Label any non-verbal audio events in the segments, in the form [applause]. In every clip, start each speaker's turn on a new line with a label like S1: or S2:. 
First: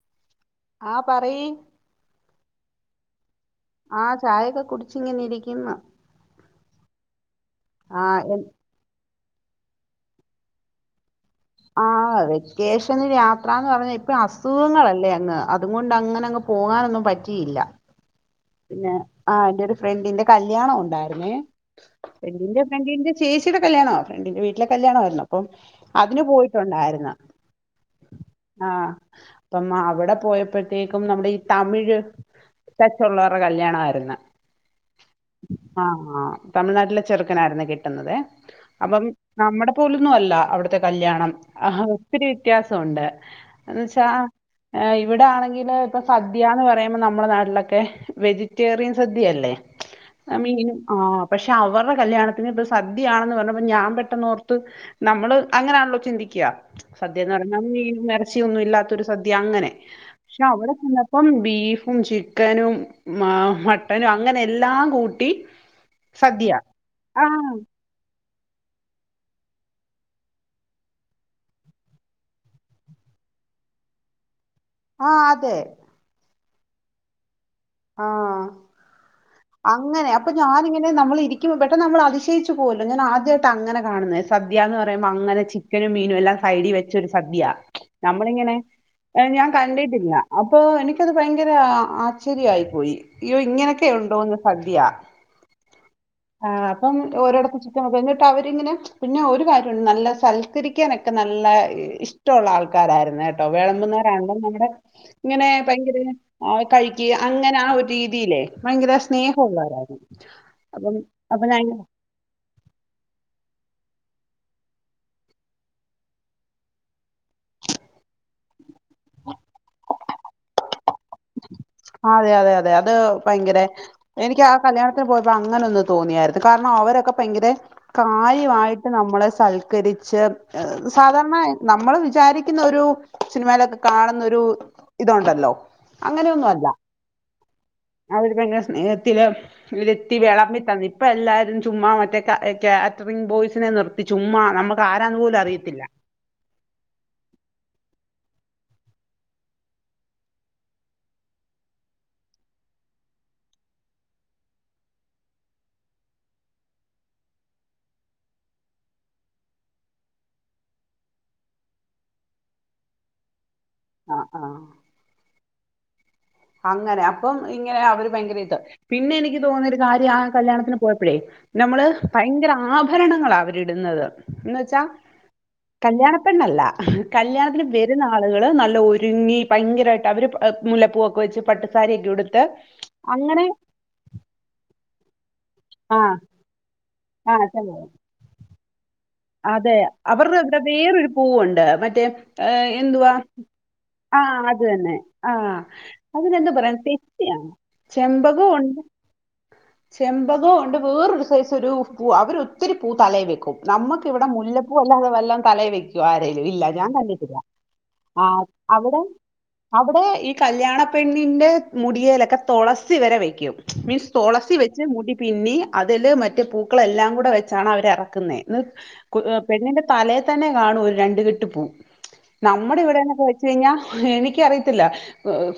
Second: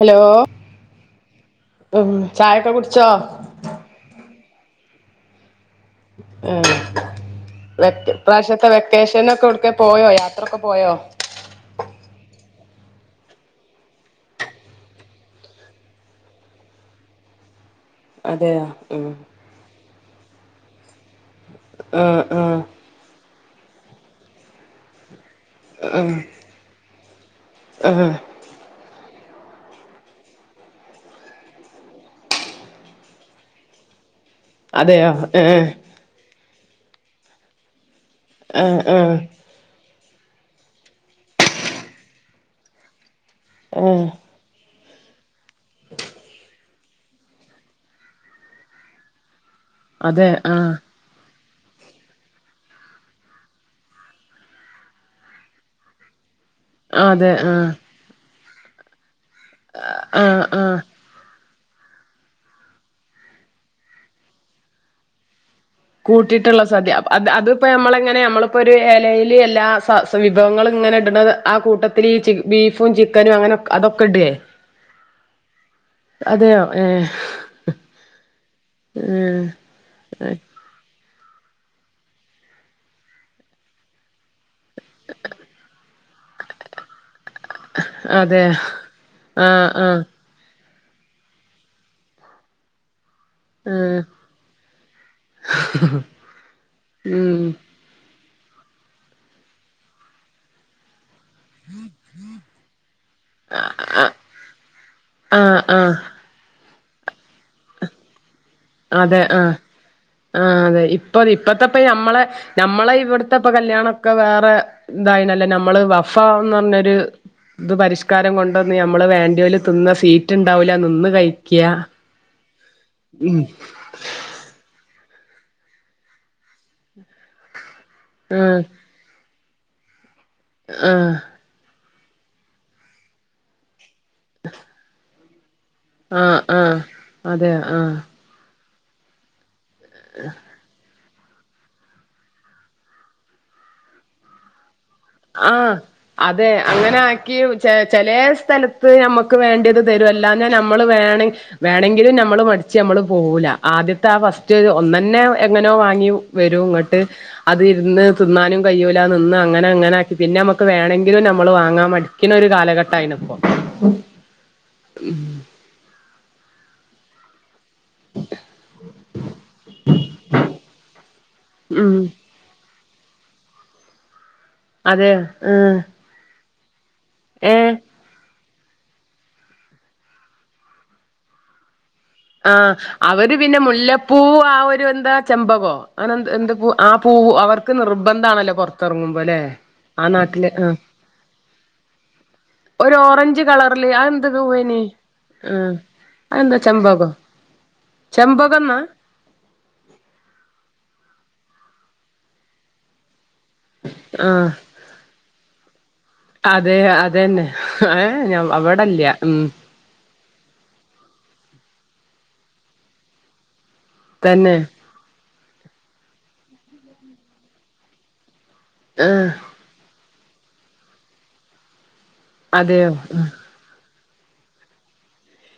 S1: Hello
S2: ആഹ് പറി
S1: ഹ്മ്മ് ചായൊക്കെ കുടിച്ചോ
S2: ആഹ് ചായൊക്കെ കുടിച്ചിങ്ങനെ ഇരിക്ക്ന്ന്
S1: ഏഹ് വെ
S2: എൻ-
S1: ഇപ്രാശ്യത്തെ വെ ക്കെഷനൊക്കെ ഒടുക്കെ പോയോ യാത്രക്കെ പോയോ
S2: ആഹ്‌ വെക്കേഷന് യാത്രന്ന് പറഞ്ഞ ഇപ്പ അസുഖങ്ങളല്ലെ അങ്ങ് അത് കൊണ്ട് അങ്ങനങ്ങ് പോകാനൊന്നും പറ്റിയില്ല.
S1: അതെയോ
S2: പിന്നെ
S1: ഉം
S2: ആഹ് എന്റൊരു ഫ്രണ്ടിന്റെ കല്യാണം ഉണ്ടായിരുന്നെ
S1: ആഹ്
S2: ഫ്രണ്ടിന്റെ ഫ്രണ്ടിന്റെ ചേച്ചിയുടെ കല്യാണവാ ഫ്രണ്ടിന്റെ വീട്ടിലെ കല്യാണവായിരുന്നു അപ്പം
S1: ആഹ്
S2: അതിനു പോയിട്ടുണ്ടായിരുന്ന്.
S1: ആഹ് ആഹ്
S2: ആഹ് അപ്പം അവടെ പോയപ്പഴ്ത്തേക്കും നമ്മടെ ഈ തമിഴ് ത്തുള്ളവരുടെ കല്യാണ ആയിരുന്ന്
S1: അതെയോ ഏഹ്
S2: ആഹ് ആഹ് തമിഴ്നാട്ടിലെ ചെറുക്കനായിരുന്നു കെട്ടി കിട്ടുന്നതെ
S1: ആഹ്
S2: അപ്പം
S1: ആഹ്
S2: നമ്മുടെ പോലൊന്നും അല്ല അവിടുത്തെ കല്യാണം ആഹ്‌ ഒത്തിരി വ്യത്യാസോണ്ട്
S1: ഏഹ്
S2: എന്നച്ചാ ഇവിടെ ആണെങ്കില് ഇപ്പൊ സദ്യ എന്ന് പറയുമ്പോ നമ്മുടെ നാട്ടിലൊ തെ വെജിറ്റേറിയൻ സദ്യയല്ലേ ആഹ് മീന് ആഹ് പക്ഷെ അവരുടെ കല്യാണത്തിന് ഇപ്പ സദ്യയാണെന്ന് പറഞ്ഞപ്പ ഞാൻ പെട്ടെന്ന് ഓർത്ത് നമ്മള് അങ്ങനാണല്ലോ ചിന്തിക്ക
S1: ആഹ് അതെ
S2: സദ്യന്ന് പറഞ്ഞൽ
S1: ആഹ്
S2: മീനും ഇറച്ചിയൊന്നും ഇല്ലാത്തൊരു സദ്യ അങ്ങനെ
S1: ആഹ്
S2: പക്ഷെ അവ
S1: ആഹ്
S2: [unintelligible] പ്പം ബീഫും ചിക്കനും ആഹ്‌ മട്ടനും അങ്ങനെ എല്ലാം കൂട്ടി സദ്യ
S1: കൂട്ടിയിട്ടുള്ള സദ്യത്
S2: ആഹ്
S1: അതിപ്പോ നമ്മള എങ്ങനെ നമ്മ പ്പൊരു ഇലയിൽ എല്ലാ സ വിഭവങ്ങളും ഇങ്ങനെ ഇട്ണത് ആ കൂട്ടത്തിൽ ഈ ബീഫും ചിക്കനും അങ്ങനെ അതൊക്കെ ഇടേ
S2: ആഹ്‌ അതെ
S1: അതെയോ ഏഹ്‌
S2: ആഹ്‌ അങ്ങനെ അപ്പൊ
S1: ഏഹ്
S2: ഞാനിങ്ങനെ നമ്മൾ ഇരി ക്ക് പ പെട്ടെന്ന് നമ്മൾ അതിശയിച്ചു പോഉല്ലോ ഞാൻ ആദ്യയിട്ട അങ്ങനെ കാണുന്നെ സദ്യന്ന് പറയുമ്പോ അങ്ങനെ ചി ക്കനും മീനും എല്ലാം സൈഡിൽ വെച്ചൊരു സദ്യയ
S1: അതെ
S2: നമ്മളിങ്ങനെ ഞാൻ
S1: ആഹ് ആഹ്
S2: കണ്ടിട്ടില്ല അപ്പൊ എനിക്കത് ഭയങ്കര ആശ്ചര്യ ആയി പോയി അയ്യോ ഇങ്ങനൊക്കെ ഉണ്ടോന്ന് സദ്യ
S1: ആഹ്ഹ
S2: ആഹ് അപ്പം ഓരോടപ്പ ചുറ്റം കഞ്ഞിട്ട് അവരിങ്ങനെ പിന്നെ ഒരു കാര്യംണ്ട് നല്ല സൽക്കരി ക്ക്യനൊക്കെ നല്ല ഇഷ്ട്ടൊള്ള ആൾക്കാരായിരുന്നു ഏട്ടോ വേളമ്പുന്നവരാണങ്കും നമ്മുടെ ഇങ്ങനെ
S1: ആഹ് ആഹ്
S2: ഭയങ്കര [unintelligible] കഴിക്ക്യ അങ്ങനെ ആഹ് ഒരു രീതിയിലേ ഭയങ്കര സ്നേഹോള്ളവരായിരുന്നു
S1: ആഹ്‌ അതെ ഇപ്പ ഇപ്പത്തെപ്പ നമ്മളെ നമ്മളെ ഇവിടുത്തെ ഇപ്പൊ കല്യാണൊക്കെ വേറെ ഇതായിണല്ലേ നമ്മള് വഫ ന്ന് പറഞ്ഞരു ഇത് പരിഷ്കാരം കൊണ്ടന്ന് നമ്മള് വേണ്ട്യോല് തിന്ന സീറ്റ് ണ്ടാവൂല്ല നിന്ന് കഴി
S2: അതെ അതെ അതെ അത് ഭയങ്കര എനിക്ക് ആഹ് കല്യാണത്തിന് പോയപ്പോ അങ്ങനെ ഒന്ന് തോന്നിയായിരുന്നു കാരണം അവരൊക്കെ ഭയങ്കര
S1: ആഹ്
S2: കാര്യവായിട്ട് നമ്മളെ സൽക്കരിച്ച്
S1: ആഹ്
S2: സാധാരണ നമ്മള് വിചാരിക്കുന്ന ഒരു സിനിമയിലൊക്കെ കാണുന്നൊരു ഇതുണ്ടല്ലോ
S1: ആഹ്‌
S2: അങ്ങനെയൊന്നും അല്ല
S1: ആഹ്‌ അതെ ആഹ്‌
S2: അവര് ഭയങ്കര സ്നേഹത്തില് ഇര്ത്തി വിളമ്പി ഇപ്പ എല്ലാരും ചുമ്മാ മറ്റേ കാറ്ററി ബോയ്സിനെ നിർത്തി ചുമ്മാ നമു ആരാന്നുപോലും
S1: ആഹ്
S2: അറിയത്തില്ല
S1: അതെ അങ്ങനെ ആക്കി ചെ ചേലേ സ്ഥലത്ത് നമ്മുക്ക് വേണ്ടിയത് തരും അല്ലാഞാ നമ്മള് വേണെ വേണങ്കിലും നമ്മള് മടിച്ച് അമ്മള് പോവൂല ആദ്യത്തെ ആ ഫസ്റ്റ് രു ഒന്നന്നെ എങ്ങനോ വാങ്യു വരും ഇങ്ങട്ട് അത് ഇരുന്ന് തിന്നാനും കഴിയൂല നിന്ന് അങ്ങനെ അങ്ങനെ പിന്നെ മ്മക്ക് വേണങ്കിലും നമ്മള് വാങ്ങാൻ മടിക്കുന്ന ഒരു കാലഘട്ടായിന് ഇപ്പൊ ഉം
S2: ആഹ് ആഹ് അങ്ങനെ അപ്പം ഇങ്ങനെ അവര് ഭയങ്കര ഇത് പിന്നെ എനിക്ക് തോന്നിയ ഒരു കാര്യം ആഹ് കല്യാണത്തിന് പോയപ്പഴേ ന്നമ്മള്
S1: ഉം
S2: ഭയങ്കര ആഭരണങ്ങളാവ ഇടുന്നത് എന്നുവെച്ചാ
S1: അതെ ആഹ്
S2: കല്യാണ പെണ്ണല്ല കല്യാണത്തിന്
S1: ഏഹ്
S2: വെ രുന്ന ആളുകള് നല്ല ഒരുങ്ങി ഭയങ്കരായിട്ട് അവര് മുലപ്പൂവൊക്കെ വെച്ച് പട്ടുസാരിയൊക്കെടു
S1: ആഹ്‌ അവര് പിന്നെ മുല്ലപ്പൂ ആഹ്‌ ഒരു എന്താ ചെമ്പകോ
S2: ആഹ്
S1: അന എ ആഹ് പൂ അവർക്ക്
S2: ആഹ്
S1: നിർബ നിർബന്ധാണല്ലോ പൊറത്ത് ത്തറങ്ങുമ്പോല്ലേ
S2: അതെ അവർന്ന് തേ വേറൊരു പൂവുണ്ട് മറ്റേ
S1: ഒരു
S2: എന്തുവാ
S1: ഓറഞ്ച് കളറില് അത് എന്ത്
S2: ആഹ്‌ അത്
S1: പൂവേനി
S2: തന്ന ആ
S1: ആഹ്
S2: അതിനെന്ത
S1: അതെന്താ
S2: പറയാൻ
S1: ചെമ്പകോ
S2: തെച്ചിയാ ചെമ്പകൂണ്ട
S1: ചെമ്പകംന്നാ
S2: ചെമ്പകം ഉണ്ട് വേറൊരു സൈസ ഒരു പൂ അവര് ഒത്തിരി പൂ തലയിൽ വെക്കും നമ്മുക്ക് ഇവിടെ
S1: ആഹ്
S2: മുല്ലപ്പൂ അല്ലാതെ വല്ലാം തലയി വെക്കുവോ ആരേലും ഇല്ല ഞാൻ കണ്ടിട്ട് ഇല്ല
S1: ഹ് ഞാൻ അവിടല്ല ഉം
S2: അവിടെ ഈ കല്യാണപ്പെണ്ണിന്റെ മുടിയേലൊക്കെ തുളസി വരെ വെക്കും മീൻസ് തുളസി
S1: തന്നെ
S2: മുടി പിന്നി അതില് മറ്റ് പൂക്കളെല്ലാം കൂടെ വെച്ചാണ് അവരറുക്കുന്നെ
S1: ആഹ്
S2: പെണ്ണിന്റെ തലേ തന്നെ കാണൂ ഒരു രണ്ട് കെട്ട് പൂ നമ്മുടെ
S1: അതെയോ
S2: ഇവിടെന്നൊക്കെ ചെയ്‌ഞ്ഞ എനിക്കറിയത്തില്ല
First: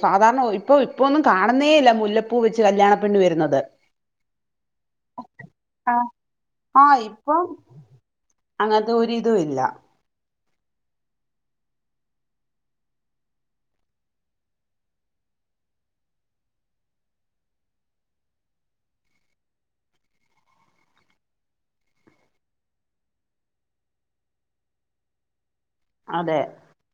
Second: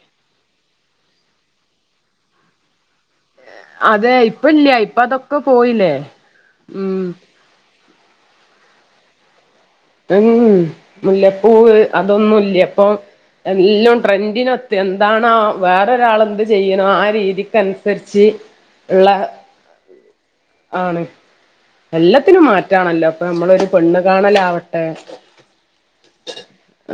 S2: സാധാരണ ഇപ്പൊ ഇപ്പൊന്നും കാണുന്നേല്ല മുല്ലപ്പൂ വെച്ച് കല്യാണപ്പെണ്ണ് വരുന്നത്
S1: അതെ ഇപ്പയില്ല്യ ഇപ്പ അതൊക്കെ പോയില്ലേ
S2: ആഹ്
S1: ഉം
S2: അങ്ങത്തെ ഒരിതുയില്ല
S1: ഉം മുല്ലപ്പൂവ് അതൊന്നുല്ല ഇപ്പൊ എല്ലം ട്രെൻഡിനൊത്ത് എന്താണോ വേറൊരാൾ എന്ത് ചെയ്യണോ ആ രീതിക്കനുസരിച്ച് ള്ള ആണ് എല്ലത്തിനും മാറ്റാണല്ലോ പ്പൊ നമ്മളൊരു പെണ്ണ് കാണലാവട്ടെ
S2: അതെ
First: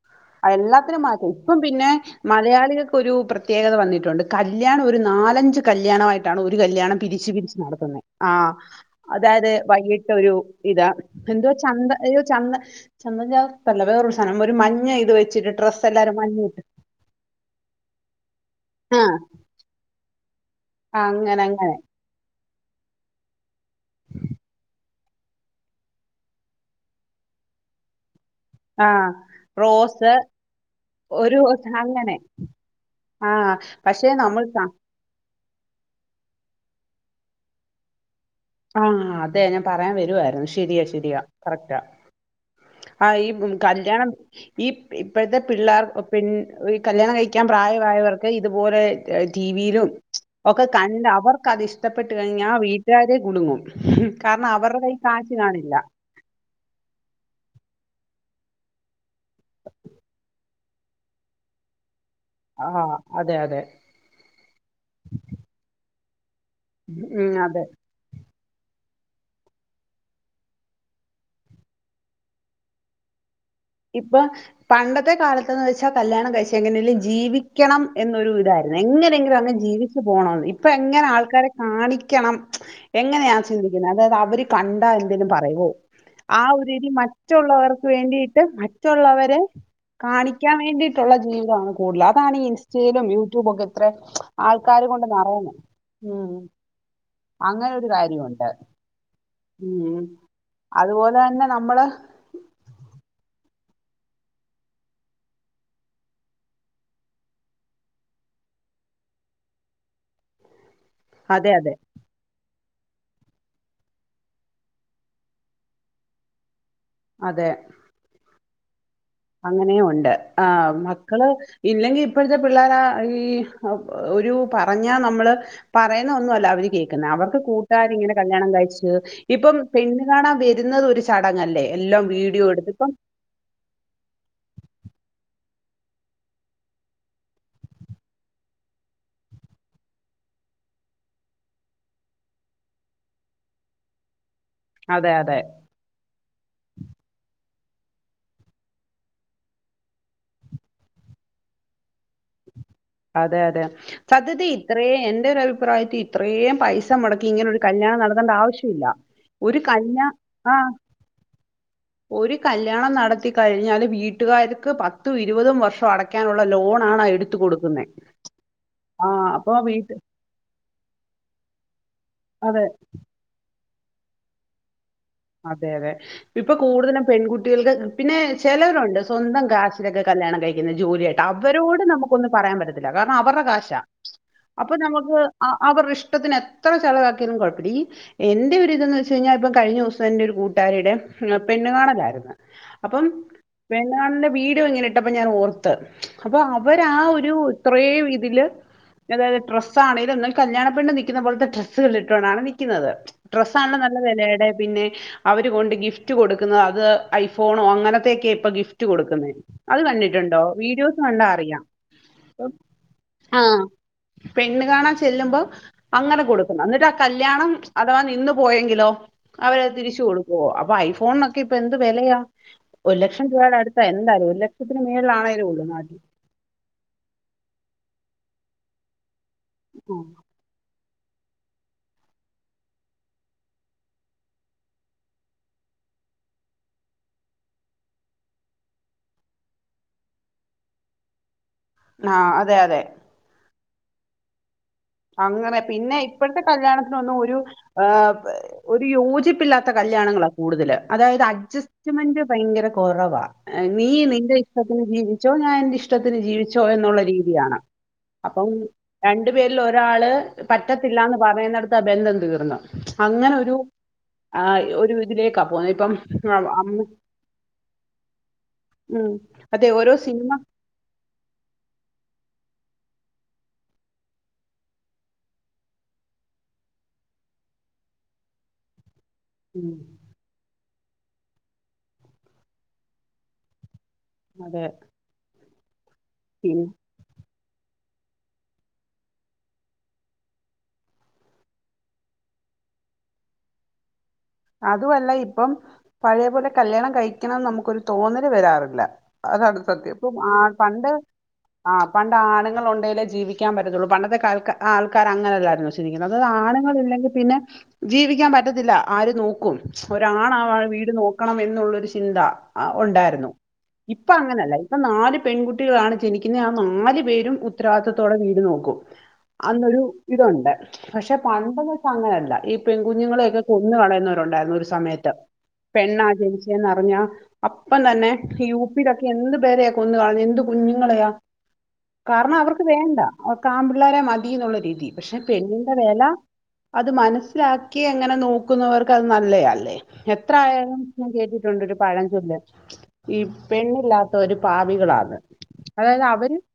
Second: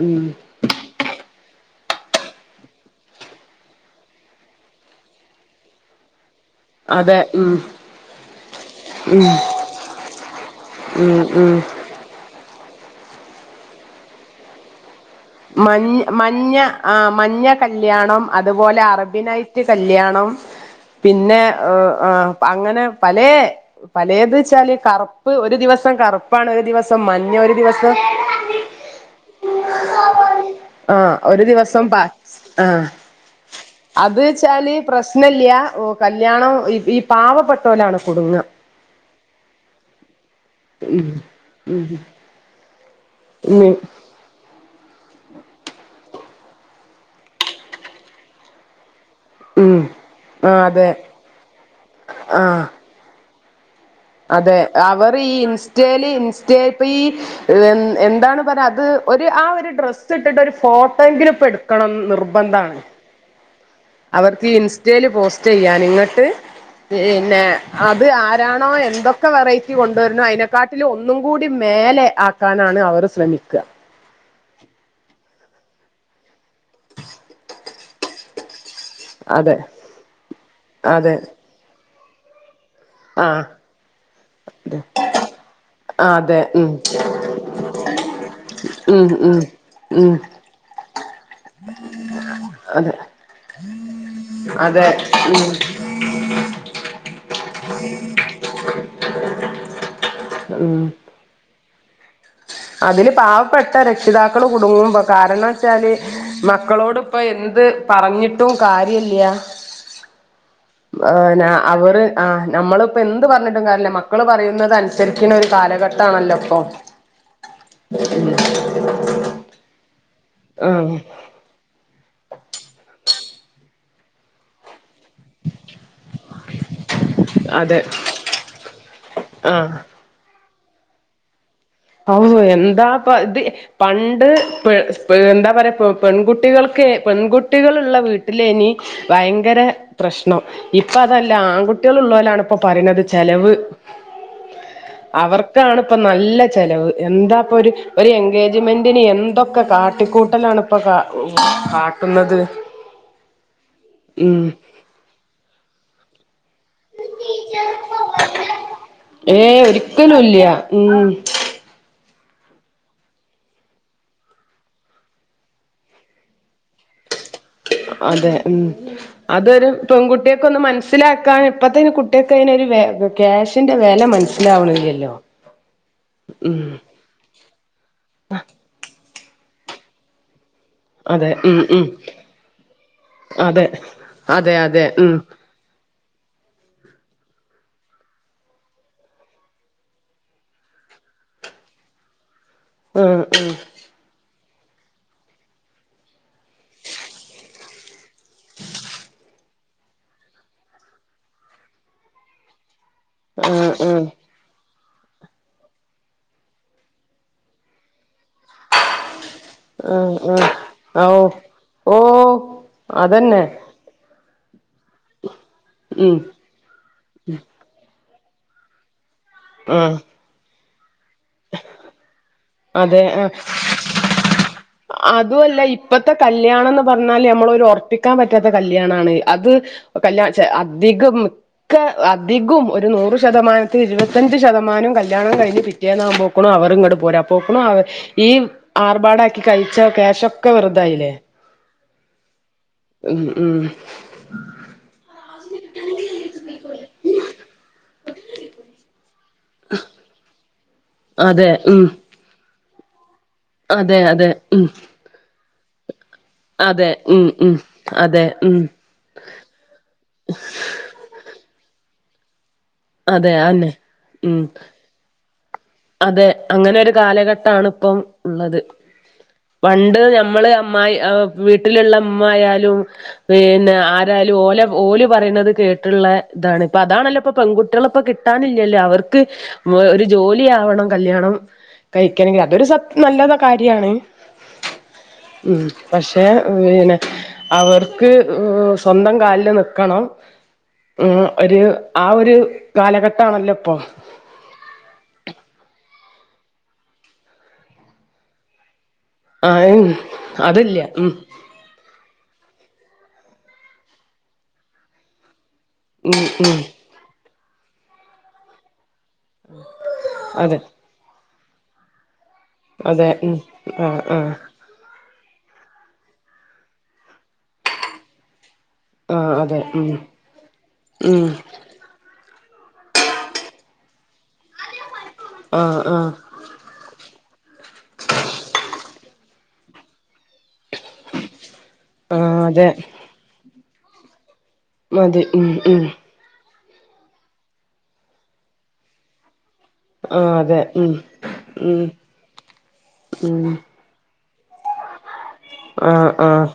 S1: ഉം
S2: എല്ലാത്തിനും മാറ്റി ഇപ്പ പിന്നെ മലയാളികൾക്കൊരു പ്രത്യേകത വന്നിട്ടുണ്ട് കല്യാണം ഒരു നാലഞ്ച് കല്യാണമായിട്ട് ഒരു കല്യാണം
S1: അതെ
S2: പിരിച്ച്
S1: ഉം
S2: പിരിച്ച് നടത്തുന്നെ ആഹ് അതായത് വൈകിട്ടൊരു ഇതാ
S1: ഉം
S2: എന്തോ
S1: ഉം
S2: ചന്ത അയ്യോ ച ചന്തൻ ചാർത്തല്ല വേറൊരു സാധനം ഒരു മഞ്ഞ ഇത് വെ
S1: മഞ് മഞ്ഞ ആ മഞ്ഞ കല്യാണം അതുപോലെ
S2: ആഹ്
S1: അറബിനൈറ്റ് കല്യാണം പിന്നെ
S2: അങ്ങനെ അങ്ങനെ
S1: ആ അങ്ങനെ പലേ പലേത് വെച്ചാല് കറുപ്പ് ഒരു ദിവസം കറുപ്പാണ് ഒരു ദിവസം മഞ്ഞ ഒരു ദിവസം
S2: ആഹ റോസ്
S1: ആ ഒരു ദിവസം പ ആഹ്
S2: ആഹ് പക്ഷെ
S1: അത്
S2: നമ്മൾ ത
S1: വെച്ചാല് പ്രശ്നല്ല്യ ഓ കല്യാണം ഈ പാവപ്പെട്ടോലാണ് കുടുങ്ങ
S2: ആഹ് അതെ ഞാൻ പറയാൻ വരുവായിരുന്നു ശരിയാ ശരിയാ കറക്റ്റാ ആ ഈ
S1: ഉം
S2: കല്യാണം ഈ ഇപ്പോഴത്തെ പിള്ളേർ പി കല്യാണം കഴിക്കാൻ പ്രായമായവർക്ക് ഇതുപോലെ
S1: ഉം
S2: ട്ടീവീലും
S1: ആഹ്
S2: ഒക്കെ
S1: അതെ
S2: കണ്ട് അവർക്കത് ഇഷ്ടപ്പെട്ട് കഴിഞ്ഞാ ആ
S1: ആഹ്
S2: വീട്ടാര് കുടുങ്ങും
S1: അതെ അവറ് ഈ
S2: കാണില്ല
S1: ഇൻസ്റ്റേല് യബി എന്താണ് പറ അത് ഒരു ആ ഒരു ഡ്രസ്സ് ഇട്ടിട്ട് ഫോട്ടോങ്കിലും ഇപ്പടുക്കെണം നിർ
S2: ആഹ് അതെ അതെ
S1: അവർക്ക് ഈ ഇൻസ്റ്റേല് പോസ്റ്റ് ചെയ്യാന് ഇങ്ങട്ട്
S2: ഉം
S1: പിന്നെ
S2: അതെ
S1: ഇത് ആരാണോ എന്തൊക്കെ വെറൈറ്റി കൊണ്ടുവരുന്നോ അതിനെക്കാട്ടിലും ഒന്നും കൂടി മേലെ ആ ക്കാനാണ് അവർ ശ്രമിക്ക
S2: ഇപ്പൊ പണ്ടത്തെ കാലത്ത്ന്ന് വച്ചാൽ കല്യാണം കഴിച്ച എങ്ങനെങ്കിലും ജീവിക്കണം എന്നൊരു ഇതായി എങ്ങനെങ്കിലും
S1: അതെ
S2: അങ്ങനെ ജീവിച്ചു പോണന്ന് ഇപ്പൊ എങ്ങനെ
S1: അതെ
S2: ആൾക്കാരെ കാണിക്കണം എങ്ങനെയാ
S1: ആഹ്
S2: ചിന്തിക്കുന്നത് അതായത് അവര്
S1: അതെ
S2: കണ്ടാ എന്തേലും പറയോ
S1: അതെ
S2: ആ
S1: ഉം
S2: ഒരുരി മറ്റുള്ളവർക്ക് വേണ്ടിട്ട്
S1: ഉം
S2: മറ്റുള്ളവരെ
S1: ഉം ഉം
S2: കാണി ക്കാൻ വേണ്ടയിട്ടുള്ള ജീവി കൂടുതലൽ അതാണ് ഈ
S1: അതെ
S2: ഇൻസ്റ്റയിലും യൂട്യൂബക്കെ ഇത്രെ
S1: അതെ
S2: ആൾക്കാരകൊണ്ട്
S1: ഉം
S2: ന്നറേന്നേ ഉം അങ്ങനൊരു കാര്യണ്ട് ഉം
S1: ഉം
S2: അതുപോലെന്നെ നമ്മള്
S1: അതില് പാവപ്പെട്ട രക്ഷിതാക്കള് കുടുങ്ങും കാരണം വെച്ചാല് മക്കളോട് ഇപ്പൊ എന്ത് പറഞ്ഞിട്ടും കാര്യല്ല
S2: അതെ
S1: ന്നാ
S2: അതെ
S1: അവര് ആ നമ്മളിപ്പോ എന്ത് പറഞ്ഞിട്ടും കാര്യല്ല മക്കള് പറയുന്നത് അനുസരിക്കണൊരു കാലഘട്ടാണല്ലോ ഇപ്പൊ
S2: അതെ
S1: ഉല്ല
S2: അങ്ങനെയ ഉണ്ട് ആ മക്കള് ഇല്ലെങ്കിൽ ഇപ്പോഴത്തെ പിള്ളേരാ ഈ ഒരു പറഞ്ഞാ നമ്മള് പറയുന്ന ഒന്നുമല്ല അവര് കേൾക്കുന്ന അവർക്ക്
S1: അതെ
S2: കൂട്ടുകാരി ഇങ്ങനെ കല്യാണം കഴിച്ചു ഇപ്പം
S1: ആഹ്
S2: പിന്നെ ണാ വരുന്നത് ഒരു ചടങ്ങല്ലേ എല്ലാം
S1: ഓ
S2: വീഡിയോ എടുത്തിപ്പം
S1: എന്താപ്പ ഇത് പണ്ട് എന്താ പറയാ പെൺകുട്ടികൾക്ക് പെൺകുട്ടികൾള്ള വീട്ടില ഇനി ഭയങ്കര പ്രശ്നം ഇപ്പൊ അതല്ല ആൺകുട്ടികൾ ഉള്ളവരാണ് ഇപ്പൊ പറയുന്നത് ചെലവ്
S2: [inaudible] അതെ
S1: അവർക്കാണ് ഇപ്പ നല്ല ചിലവ് എന്താ ഇപ്പൾ ഒരു എൻഗേജ്മെൻറിന് എന്തൊക്കെ കാട്ടിക്കൂട്ടലാണ ഇപ്പോൾ കാ കാട്ടുന്നത്
S2: അതെ അതെ
S1: ഉം
S2: സത്യത്തിൽ ഇത്രയും എന്റെ ഒരു അഭിപ്രായത്തിൽ ഇത്രയും പൈസ മുടക്കി ഇങ്ങനെ ഒരു കല്യാണം നടത്തേണ്ട ആവശ്യം ഇല്ല
S1: ഏ
S2: ഒരു കല്യാ
S1: ഒരിക്കലും ഇല്ല
S2: ആ
S1: ഉം
S2: ഒരു കല്യാണം നടത്തി കഴിഞ്ഞാല് വീട്ടുകാർക്ക് പത്തും ഇരുപതും വർഷം അടയ്ക്കാനുള്ള ലോണ ആണ് എടു
S1: അതെ ഉം
S2: അപ്പൊ
S1: അതൊരു
S2: വീട്ട്
S1: പെൺകുട്ടിയക്കെ ഒന്ന് മനസ് മനസ്സിലാക്കാൻ ഇപ്പഴത്തേന് കുട്ടികക്ക് അതിനൊ ഒരു ക്യാഷിന്റെ വില മനസ്സിലാവണില്ലല്ലോ
S2: അതെ അതെ ഇപ്പൊ
S1: ഉം
S2: കൂടുതലും പെൺകുട്ടി കുട്ടികൾക്ക് പിന്നെ ചിലവരുണ്ട് സ്വന്തം കാശിലൊക്കെ കല്യാണം കഴിക്കുന്ന ജോലിയായിട്ട്
S1: അതെ ഉം
S2: അവരോട്
S1: ഉം
S2: നമുക്കൊന്നും പറയാൻ പറ്റത്തില്ല കാരണം അവരുടെ
S1: അതെ
S2: കാശാ
S1: അതെ
S2: അപ്പൊ
S1: അതെ ഉം
S2: നമുക്ക് ആ അവരുടെ ഇഷ്ടത്തിന് എത്ര ചെിലവാക്കിയാലും കുഴപ്പില്ല എന്റെ ഒരുരിതന്ന് വെച്ച് കഴിഞ്ഞാൽ ഇപ്പ കഴിഞ്ഞ ദിവസം ന്റെ ഒരു കൂട്ടാരിയുടെ പെണ് കാണലായിരുന്നു അപ്പം
S1: ഉം ഉം
S2: പെണ്ണ് കാണാലിന്റെ വീഡിയോ ഇങ്ങനെട്ടപ്പോ ഞാൻ ഓർത്ത് അപ്പൊ അവരാ ഒരു ഇത്ര അത [unintelligible] ഡ ആണെങ്കും ഒും കല്യാണപെണ്ണു നൽിക്കുന്ന പോലത്തെ ഡ്രസ്സുകളൾ ഇട്ടുകാണ് നൽുന്നത് ഡ്രസ് ആണ
S1: ആഹ്
S2: നല്ല വിലയുടെ പിന്നെ അവര് കൊൊണ്ട് ഗിഫ്റ്റ് കൊടുക്കുന്നത് അത് ഐഫോണോ അങ്ങനത്തെയൊക്കെ ഇപ്പൊ ഗിഫ്റ്റ് കൊടുക്കുന്ന അത്
S1: ആഹ്
S2: കണ്ടിട്ടുണ്ടോ
S1: ആഹ് ആഹ്
S2: വീഡിയോസ്
S1: ഓ
S2: കണ്ടാ അറിയാം
S1: ഓ അതന്നെ
S2: ആഹ പെണ്ണ് കാണാൻ ചെല്ലുമ്പോ
S1: ഉം
S2: അങ്ങനെ കൊടുക്കും എന്നിട്ട് ആ കല്യാണം അഥവാ നിന്ന് പോയെങ്കിലോ അവര്
S1: ആഹ്
S2: തിരിച്ചു കൊടു ക്കോ. അപ്പൊ ഐഫോണൊക്കെ ഇപ്പൊ എന്ത് വിലയാ ഒരു
S1: അതെ
S2: ലക്ഷം
S1: ആഹ്
S2: രൂപായ്ടെ അടുത്ത എന്തായാലും ഒരു ലക്ഷത്തിന് മേൾളാണെലെ
S1: അതുമല്ല
S2: ഒള്ളു നാട്ട്ല്
S1: ഇപ്പത്തെ കല്യാണംന്ന് പറഞ്ഞാല് നമ്മളൊരു ഒർപ്പിക്കാൻ പറ്റാത്ത കല്യാണാണ് അത് കല്ല ചെ അധികം ക്കെ അധികം ഒരു നൂറ് ശതമാനത്തിൽ ഇരുപത്തിഞ്ച് ശതമാനം കല്യാണം കഴിഞ്ഞ് പി റ്റേന്ന് ആവുമ്പോക്കുണു അവര് ഇങ്ങട് പോരാ പോക്ക്ണു അവ ഈ ആർബാടാക്കി കഴിച്ച ക്യാശൊക്കെ വെറുതായില്ലേ
S2: ആഹ് അതെ അതെ
S1: ഉം ഉം
S2: അങ്ങനെ പിന്നെ ഇപ്പഴത്തെ കല്യാണത്തിനൊന്നും ഒരു ആ ഒരു യോജിപ്പില്ലാത്ത കല്യാണങ്ങളാ കൂടുതല് അതായത്
S1: അതെ ഉം
S2: അഡ്ജ്സ്റ്റ്മെന്റ് ഭയങ്കര കൊറവാ നീ
S1: അതെ അതെ
S2: നിന്റെ
S1: ഉം
S2: ഇഷ്ടത്തിന് ജീവിച്ചോ ഞാൻ എന്റെ ഇഷ്ടത്തിന് ജീവി ച്ചോ
S1: അതെ
S2: എന്നൊള്ള
S1: ഉം ഉം
S2: രീതിയാണ്
S1: അതെ
S2: അപ്പം
S1: ഉം
S2: രണ്ട് പേ രിലൊരാള് പറ്റത്തില്ലാന്ന് പറയുന്നിടത്ത് ആ ബന്ധം തീർന്നു
S1: അതെ
S2: അങ്ങനെ ഒരു
S1: അന്നെ ഉം
S2: ആ ഒരു ഇതിലേക്കാ പോന്ന ഇപ്പം
S1: അതെ അങ്ങനെ
S2: അമ്മ
S1: ഒരു കാലഘട്ടാണ് ഇപ്പം ഉള്ളത്
S2: ഉം അതെ ഓരോ
S1: പണ്ട്
S2: സിനിമ
S1: ഞമ്മള് അമ്മായി വീട്ട്ല്ള്ളെ മ്മആയാലും പിന്നെ ആരായാലും ഓലെ ഓല് പറയുന്നത് കേട്ട്ള്ളെ ഇതാണ് ഇപ്പൊ അതാണല്ലോ ഇപ്പൊ പെൺകുട്ടികള ഇപ്പോ കി ട്ടാനില്ല്യല്ലോ അവർക്ക്
S2: ഉം
S1: ഒരു ജോലി ലി ആവണം കല്യാണം കഴിക്കണെങ്കിൽ അതൊരു സത് നല്ലത കാര്യാണ്.
S2: അതെ
S1: ഉം പക്ഷേ പിന്നെ അവർക്ക് സ്വന്തം കാൽല് നിക്കണം ഉം ഒരു ആ ഒരു കാലഘട്ടാണല്ലോ ഇപ്പൊ
S2: അതുവല്ല ഇപ്പം പഴേ പോലെ കല്യാണം കഴിക്കണംന്ന് നമുക്കൊരു തോന്നല് വരാറില്ല
S1: ആ
S2: അതാണ് സത്യം ഇപ്പം ആഹ്
S1: അതില്ല
S2: പണ്ട്
S1: ഉം
S2: ആഹ് പണ്ട് ആണ്ങ്ങളൊണ്ടേലേ ജീവിക്കാൻ പറ്റത്തൊള്ളൂ പണ്ടത്തെ കാൽകാ ആഹ് ആൾക്കാരങ്ങനൊര് ഇതാര്ന്നു പക്ഷേ ട്ടിരിക്കുന്നത്
S1: ഉം ഉം
S2: ആണ്ങ്ങൾ ഇല്ലെങ്കിൽ പിന്നെ ജീവിക്കാൻ പറ്റത്തില്ല ആഒര് ക്കും ഒരാണാ വാ
S1: അതെ
S2: ആ വീട് നോക്കണം എന്നുള്ളൊരു ചിന്ത ആഹ്
S1: അതെ
S2: ഒണ്ടാര്ന്നു
S1: ഉം ആ
S2: ഇപ്പൊ
S1: ആ
S2: അങ്ങനെല്ല ഇപ്പ നാല് പെൺകുട്ടികളാണ് ജനിക്കുന്നത് ആ നാല് പേരും ഉത്തരവാദിത്തോടെ വീട് നോക്കും
S1: ആഹ് അതെ
S2: അന്നൊരു
S1: ഉം
S2: ഇതൊണ്ട് പക്ഷെ
S1: ഉം
S2: പണ്ടെന്ന് വെച്ചാ അങ്ങനെ അല്ല ഈ പെൺകുഞ്ഞുങ്ങളെയൊക്കെ കൊന്ന് കളയു ന്നോരുണ്ടായിരുന്നു ഒരു സമയത്ത്
S1: ആഹ് ആഹ്
S2: പെണ്ണായി ജനി ചെന്ന് അറിഞ്ഞാ അപ്പം തന്നെ ഈ യു പിയിലൊക്കെ എന്ത് പേരെയാ ക്കൊന്ന് കളഞ്ഞേ എന്ത് കുഞ്ഞുങ്ങളെയാ കാരണം
S1: ആഹ്
S2: അവർക്ക്
S1: അതെ
S2: വേണ്ട അവക്കാമ്പിള്ളേരെ മതിന്നുള്ള രീ തി പക്ഷെ
S1: മതി ഉം
S2: പെണ്ണിന്റെ
S1: ഉം
S2: വെല അത് മനസ്സിലാക്കി എങ്ങനെ നോക്കുന്നവർക്ക് അത് നല്ലയല്ലേ
S1: ആഹ്
S2: എത്ര
S1: അതെ
S2: ആയാലും
S1: ഉം
S2: ഞാൻ കേട്ടിട്ടുണ്ട് ഒരു
S1: ഉം
S2: പാഴംചൊല്ല് ഈ
S1: ഉം
S2: പെണ്ണില്ലാ ത്തോര് പാവികളാന്ന് അതായത്
S1: ആഹ്
S2: അവര്
S1: ആഹ്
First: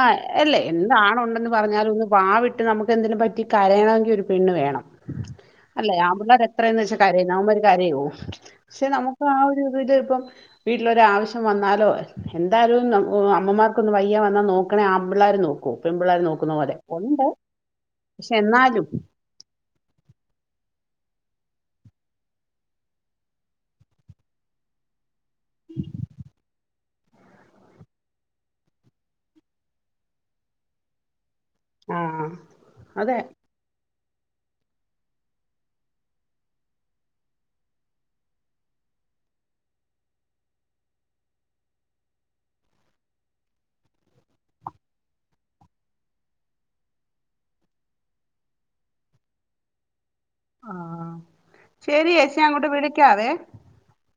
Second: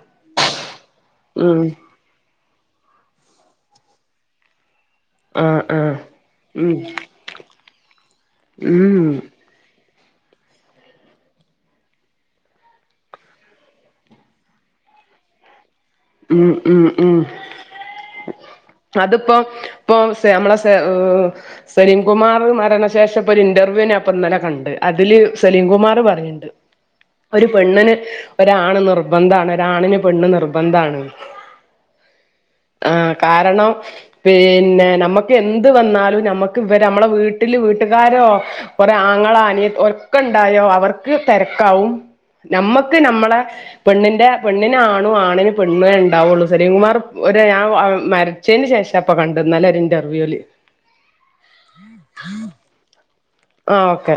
S2: ആഹ് എല്ലേ എന്താണ് ഉണ്ടെന്ന്
S1: ഉം
S2: പറഞ്ഞാലും ഒന്ന് വാവിട്ട് നമുക്ക്ന്തിലും പറ്റി കരയണമെങ്കിൽ ഒരു പെണ്ണ് വേണം
S1: ആഹ് ആഹ്
S2: അല്ലേ ആമ്പിള്ളേര്
S1: ഉം
S2: എത്രയെന്ന് വെച്ചാ കരയ്ന്നെ അവന്മാര് കരയോ പക്ഷെ
S1: ഉം
S2: നമ് ക്ക് ആ ഒര് ഇത് ല് ഇപ്പം വീട്ടിലൊര് ആവശ്യം വന്നാലോ എന്തായാലും അമ്മമാർക്കൊന്ന് വയ്യ വന്നാ നോക്കണേ ആമ്പിള്ളേര് നോ ക്കോ പെമ്പിള്ളേര്
S1: ഉം
S2: നോക്കുന്ന പോലെ
S1: ഉം
S2: ഓനുണ്ടാവും പക്ഷെ എന്നാലും
S1: ണ്ട് പ്പൊ ഇപ്പൊ സെ നമ്മളെ സെ ഏഹ് സലീം കുമാർ മരണശേഷപ്പൊരു ഇന്റർവ്യൂ നായിപ്പെന്നലെ കണ്ട് അതില് സലീം കുമാറ് പറയിണ്ട് ഒരു പെണ്ണിന് ഒരാണ് നിർബന്ധാണ് ഒരാണിന് പെണ്ണ് നിർബന്ധാണ്
S2: ആ
S1: ആഹ്
S2: അതെ
S1: കാരണം പിന്നെ നമ്മക്കെന്ത് വന്നാലും നമ്മക്ക് ഇവര് നമ്മളെ വീട്ടില് വീട്ടുകാരോ പി കൊറേ ആങ്ങള അനിയത്തി ഒക്കെണ്ടായോ അവർക്ക് തെരക്കാവും നമ്മക്ക് നമ്മളെ പെണ്ണിന്റെ പെണ്ണിനാണു ആണിന് പെ പെണ്ണുവെ ഇണ്ടാവൊള്ളു സലീം കുമാറ് ഒര് ഞ മരിച്ചേന്റെ ശേഷാപ്പൊ കണ്ടേ ഇന്നെലൊരു ഇന്റർവ്യൂല്
S2: ആഹ് ശരിയേച്ചി ഞാനങ്ങോട്ട് വിളിക്കാവെ
S1: ആ ഓക്കെ